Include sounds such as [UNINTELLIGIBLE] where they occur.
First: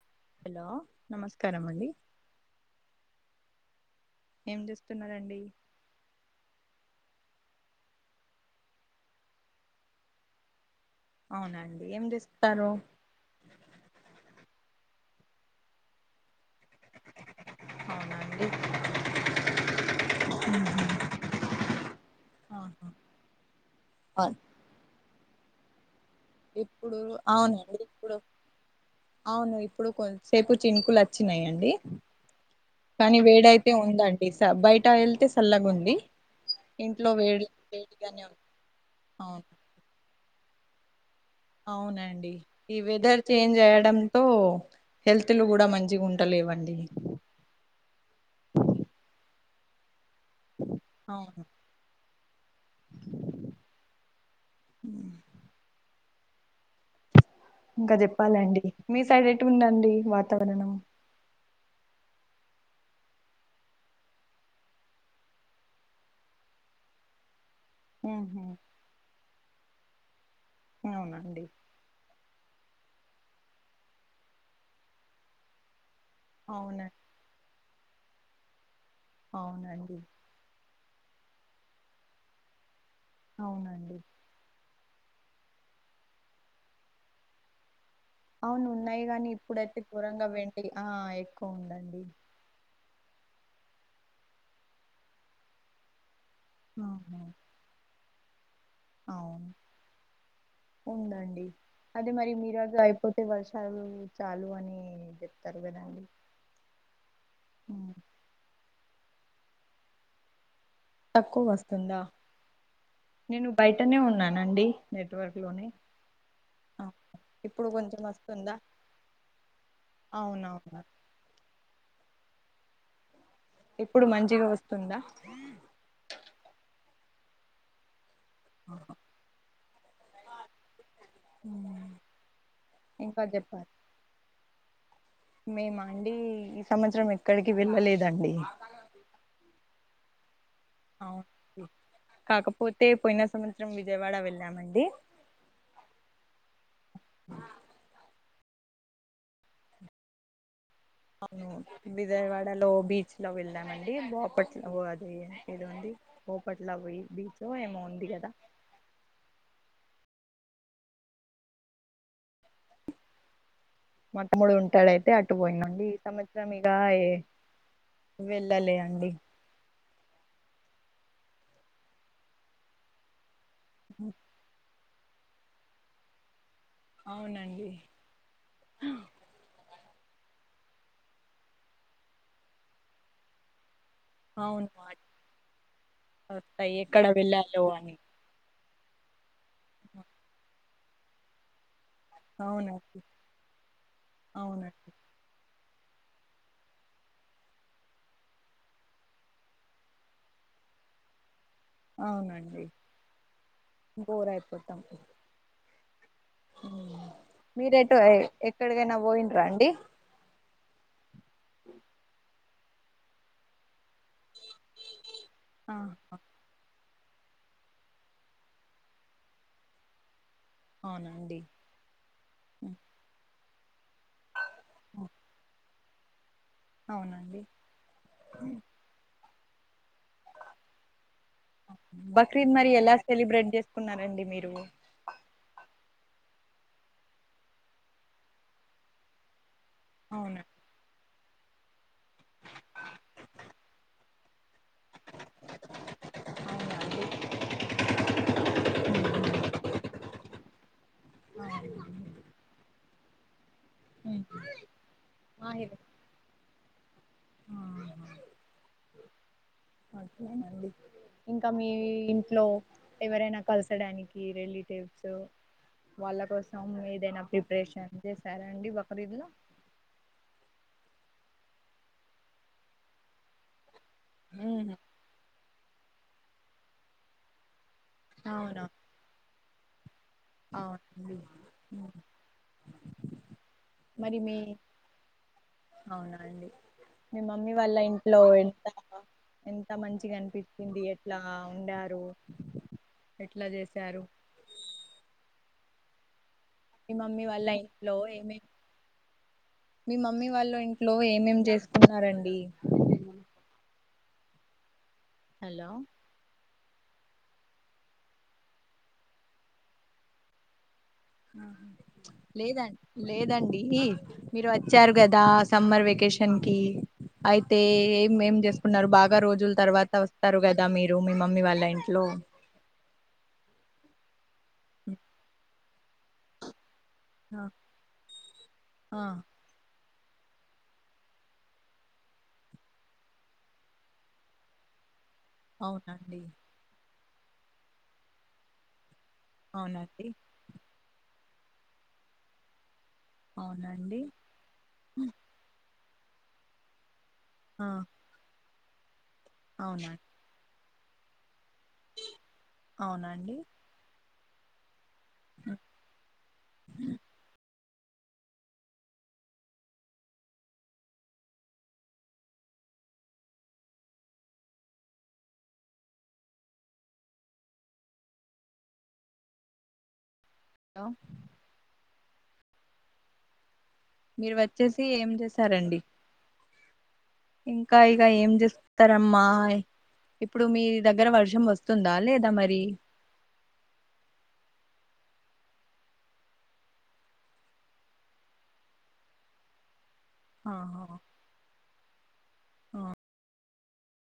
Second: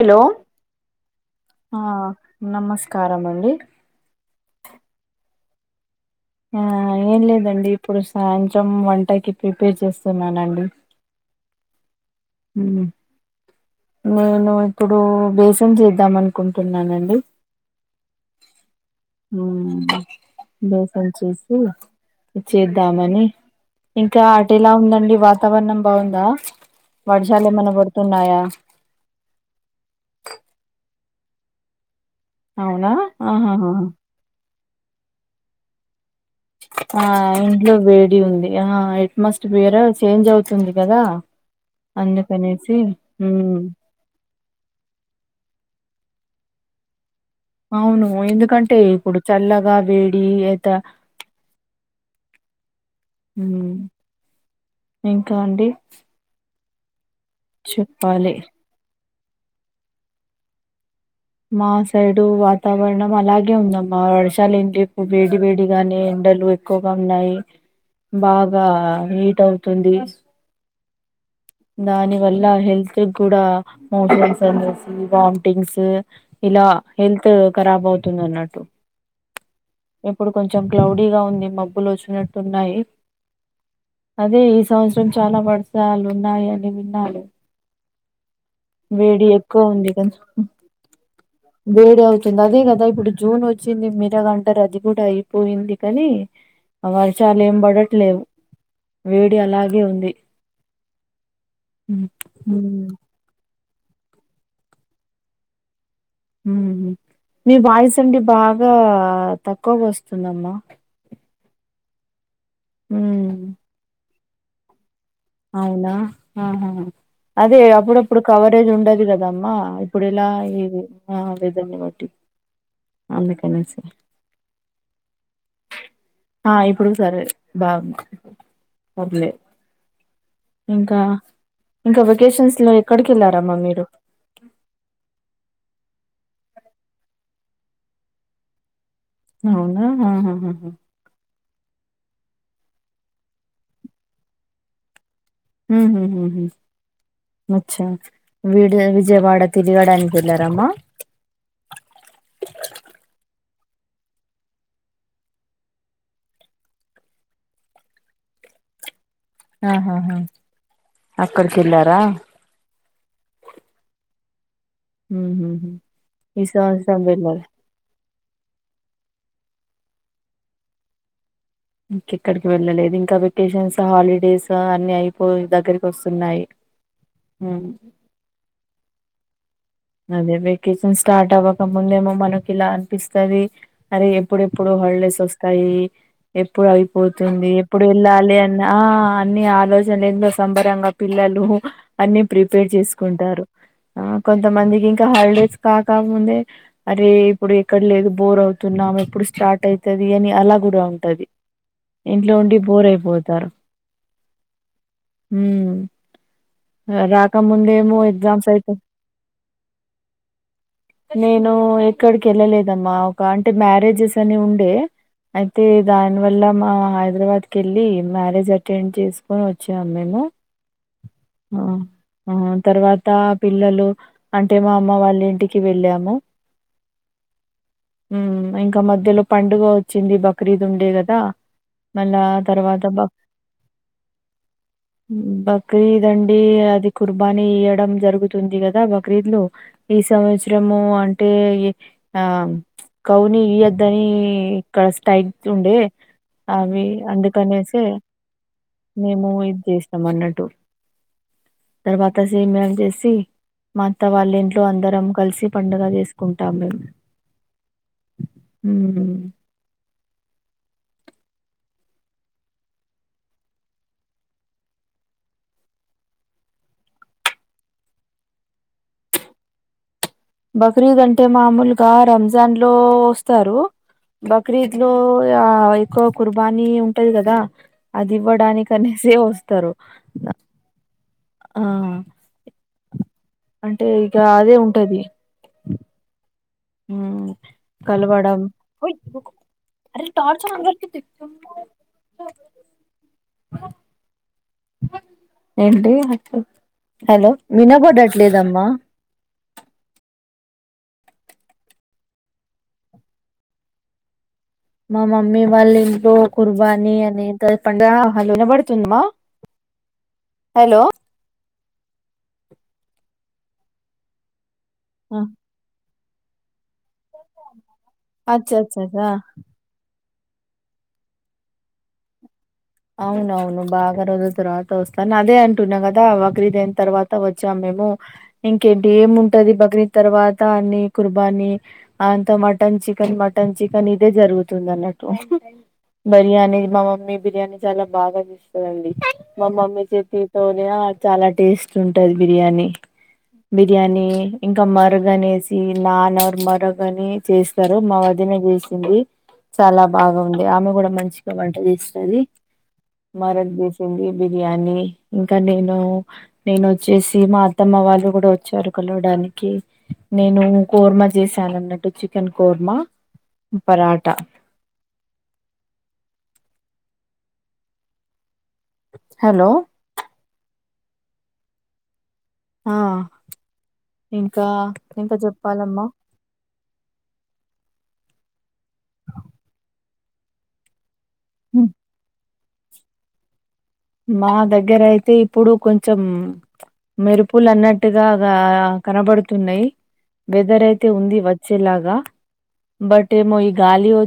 Hello నమస్కారం ఆ అండి నమస్కారం అండి ఏం చేస్తున్నారండి ఆ ఏం లేదండి ఇప్పుడు సాయంత్రం వంటకి ప్రిపేర్ చేస్తున్నామండి అవునా అండి ఏంచేస్త మ్ నేను ఇప్పుడు బేసన్ చేద్దామను కుంటున్నామండి అవునండి మ్ బేసం చేస్తూ ఆహా చూద్దామని ఇంకా అవును అటు ఎలా ఉందండి వాతావరణం బాగుందా ఇప్పుడు వర్షాలు ఏమైనా అవునండి ఇప్పుడు పడుతున్నాయా అవును ఇప్పుడు కొంచేపు చినుకులు వచ్చ వచ్చినాయండి అవునా కానీ వేడయితే ఆహాహా ఉందండి బయట వెళ్తే సళ్లగుంది ఆ ఇంట్లో వేడి ఉంది ఆ అవును అట్మాస్పియర్ చేంజ్ అవుతుంది కదా అవునండి అందుకనేసి ఈ వెదర్ చేంజ్ ఉమ్ అయడంతో హెల్త్ లు కూడా మంచిగుంటలేవండి అవును ఎందుకంటే ఇప్పుడు చల్లగా వేడి ఏత అవును మ్ ఇంకా అండి ఇంకా చెప్పాలి చెప్పాలండి మీ సైడ్ ఎటు ఉందండి వాతావరణం మా సైడు వాతావరణం అలాగే ఉందమ్మా వర్షాలు ఏంపు వేడి వేడిగానే ఎండ ఎక్కువగా ఉన్నాయి ఉహు బాగా హీట్ అవుతుంది అవునండి దాని వల్ల హెల్త్ కి కూడా మోషన్స్ అనేసి వామ్టింగ్స్ ఇలా అవున హెల్త్ కరాబ్ అవుతుంది అన్నట్టు అవునండి క్లౌడీ గా ఉంది మబ్బులు వచ్చినట్టు ఉన్నాయి అవునా అండి సంవత్సరం చాలా వర్షాలు ఉన్నాయి అని విన్నాలే అవును ఉన్నాయి గానీ ఇప్పుడైతే ఉంది కదా కూూరంగా వెండి ఆ ఎక్కువ ఉందండి వేడి అవుతుంది అదే కదా ఇప్పుడు జూన్ వచ్చింది మిగతాదంతా రద్దు కూడా అయిపోయింది కానీ అ ఆహా వర్షాలు ఏం పడట్లేవు వేడి అవును అలాగే ఉంది ఉందండి మ్ మ్ చాలు చాలు అని చెప్తారు కదా అండి ఊహు మీ వాయిస్ అండి బాగా తక్కువగా వస్తుందమ్మా తక్కువ వస్తుందా నేను ఉమ్, బయటనే ఉన్నానండి నెట్వర్క్ లోనే అవునా ఆహా ఆ, అదే ఇప్పుడు కొంచెం అప్పుడప్పుడు వస్తుందా కవరేజ్ ఉండదు కదమ్మా ఇప్పుడు ఇలా అవునవును ఇది ఆ వెదర్ ని బట్టి అందుకనేసి ఇప్పుడు మంచిగా వస్తుందా ఆ అయి ఇప్పుడు నుంచి అదే బాగుంది పర్లేదు ఇంకా ఉమ్. ఇంకా వెకేషన్స్ లో ఎక్కడికి ఇంకా వెళ్ళారమ్మా మీరు మేము అండి ఈ సంవత్సరం ఎక్కడికి వెళ్ళలేదండి అవునా అహ హ హ అ కాకపోతే పోయినా సంవత్సరం విజయవాడ వెళ్ళామండి మ్ హు హు అచ్చా విీడి విజయవాడ తిరగడానికి వెళ్లారమ్మా అవును విజయవాడ లో బీచ్ లో వెళ్దామండి బోప్పట్లో అది ఇది ఉంది పోో పట్లా పోయి బీచ్ ఒ ఏమొ ఉంది కద [INAUDIBLE] ఆహా హ అక్కడికేల్లారా మా తమ్ముడు ఉంటాడైతే అటు పోయిన ఉహుహు అండి ఈ సంవత్సరం ఇగ ఏ వెళ్ళాలే అండి ఇంకెక్కడికి వెళ్ళలేదు ఇంకా వెకేషన్స్ హాలిడేస్ అన్ని అయిపోయి దగ్గరికి వస్తున్నాయి అవునండి ఉమ్ అదే వెకేషన్ స్టార్ట్ అవ్వక ముందేమో మనకి ఇలా అనిపిస్తుది అరే అవును ఎప్పుడెప్పుడు మాటలు హల్లెస్ వస్తాయి ఎప్పుడు వస్తాయి ఎక్కడ అయిపోతుంది వెళ్ళాలో ఎప్పుడు అని వెళ్ళాలి అని ఆ అన్ని ఆలోచనలు ఏన్నో సంబరంగా పిల్లలు అన్ని ప్రిపేర్ అవునండి చేసుకుంటారు ఆ కొ అవునండి ఇంకా హాలిడేస్ కాకముందే అరే ఇప్పుడు ఎక్కడ లేదు బోర్ అవుతున్నాం ఎప్పుడు స్టార్ట్ అయి తది అని అలా కూడా ఉంటది ఇంట్లో ఉండి అవునండి బోర్ అయిపోతారు బోర్ అయిపోతాం మ్ రాకముందేమో మీరెటు ఎగ్జామ్స్ అయితే ఎక్కడికైనా పోయిండ్రా అండి నేను ఎక్కడికి వెళ్ళలేదమ్మా ఒక అంటే మ్యారేజ్ అని ఉండే అయితే ఆ దాని వల్ల మా హైదరాబాద్ కే మ్యారేజ్ అటెండ్ చేసుకొని వచ్చాం మేము అవునండి ఆ ఆ తర్వాత పిల్లలు అంటే మా అమ్మ వాళ్ళ ఇంటికి వెళ్ళాము అవునండి ఉమ్, ఇంకా మధ్యలో పండుగ వచ్చింది బక్రీద్ ఉండే కదా మళ్ళా బక్రీద్ మరి తర్వాత ఎలా బ సెలబ్రేట్ చేసుకున్నారండి మీరు బ బక్రీద్ అండి అది కుర్బానీ ఇయ్యడం జరుగుతుంది కదా బక్రీద్లో ఈ అవునా సంవత్సరము అంటే ఈ ఆ కౌని ఈ య్యోద్దని క్క స్టైప్స్ ఉండే అవి అందుకనేసే మేము ఇది చేస్తాం అన్నట్టు తర్వాత సీమ్యలు చేసి మా అత్త వాళ్ళ ఇంట్లో అందరం కలిసి అవునా పండుగ చేసుకుంటాం మేము మ్మ్. ఇంకా మీ మీ ఇంట్లో ఎవరైనా కలసడానికి రిలేటివ్స్ వాళ్ళ కోసం ఏదైనా ప్రిపరేషన్ చేసారండి బక్రీద్ లో బక్రీద్ అంటే మామూలుగా రంజాన్ లో వస్తారు బక్రీద్ అవునా లో ఆ ఎక్కువ కుర్బానీ ఉంటది కదా అది ఇవ్వడానికి అనేసే వస్తారు ఆవునా అండి ఆ అంటే ఇగ అదే ఉంటది అవునా అండి మీ ఉమ్, మమ్మీ వాళ్ళ ఇంట్లో కలవడం ఏళ్తారా ఎంత అరే మంచిగా టార్చ్ ఆన్ అనిపించింది దొరికింది ఎట్లా ఉండారు ఎట్లా చేసారు ఏంటి మీ మమ్మీ హలో వాళ్ళ ఇంట్లో ఏమే వినబడట్లేదమ్మా మీ మమ్మీ వాళ్ళ ఇంట్లో లో ఏమేమ్ చేసుకున్నారండి మా మమ్మీ హలో వాళ్ళ ఇంట్లో కుర్బాని అ హలో [UNINTELLIGIBLE] పడుతుందిమా హలో లేదండి లేదండి మీరు వచ్చారు కదా సమ్మర్ వెకేషన్ కి అయితే ఏం ఏం అచ్చ చేసుకున్నారు అచ్చ బాగా రోజుల తర్వాత స్తరు కదా మీరు మీ మమ్మీ వాళ్ళ ఇంట్లో అవునవును బాగ రోజుల తరువాత వస్తా అదే అంటున్న గదా బక్రీద్ అ తర్వాత ఆ వచ్చాం మేము ఇంకేంటి ఆ ఏముంటది బక్రీద్ తర్వాత అన్ని కుర్బానీ అంత మటన్ చికెన్ మటన్ చికెన్ ఇదే జరుగుతుంది అన్నట్టు అవునండి బిర్యానీ మా మమ్మీ బిర్యానీ చాలా బాగా చేస్తదిండి మా మమ్మీ అవునండి చేతితోనే చాలా టేస్ట్ ఉంటది బిర్యానీ అవునండి బిర్యానీ ఇంకా మరగ అనేసి నాన్వర్ మరగ అని ఆ చేస్తారు మా వదినే చేసింది చాలా అవునా బాగా వుంది ఆమె కూడా మంచిగా వంట చేస్తది అవునండి మారక్ చేసింది బిర్యానీ ఇంకా నేను నేను వచ్చేసి మా అత్తమ్మ వాళ్ళు కూడా వచ్చారు కలవడానికి నేను కోర్మ చేశాను అన్నట్టు చికెన్ కోర్మ మా పరాఠ హలో హలో ఆ మీరు ఇంకా వచ్చేసి ఏం ఇంకా చేసారండి చెప్పాలమ్మా ఇంకా ఇగ ఏం చేస్తారమ్మా ఇప్పుడు మీ దగ్గర వర్షం వస్తుందా లేదా మరి మా దగ్గర అయితే ఇప్పుడు కొంచెం మెరుపులు అన్నట్టుగా గా కనబడుతున్నాయి వెదర్ ఆహా! అయితే ఉంది వచ్చేలాగా ఆ! బట్ ఏమో ఈ గాలి వచ్చి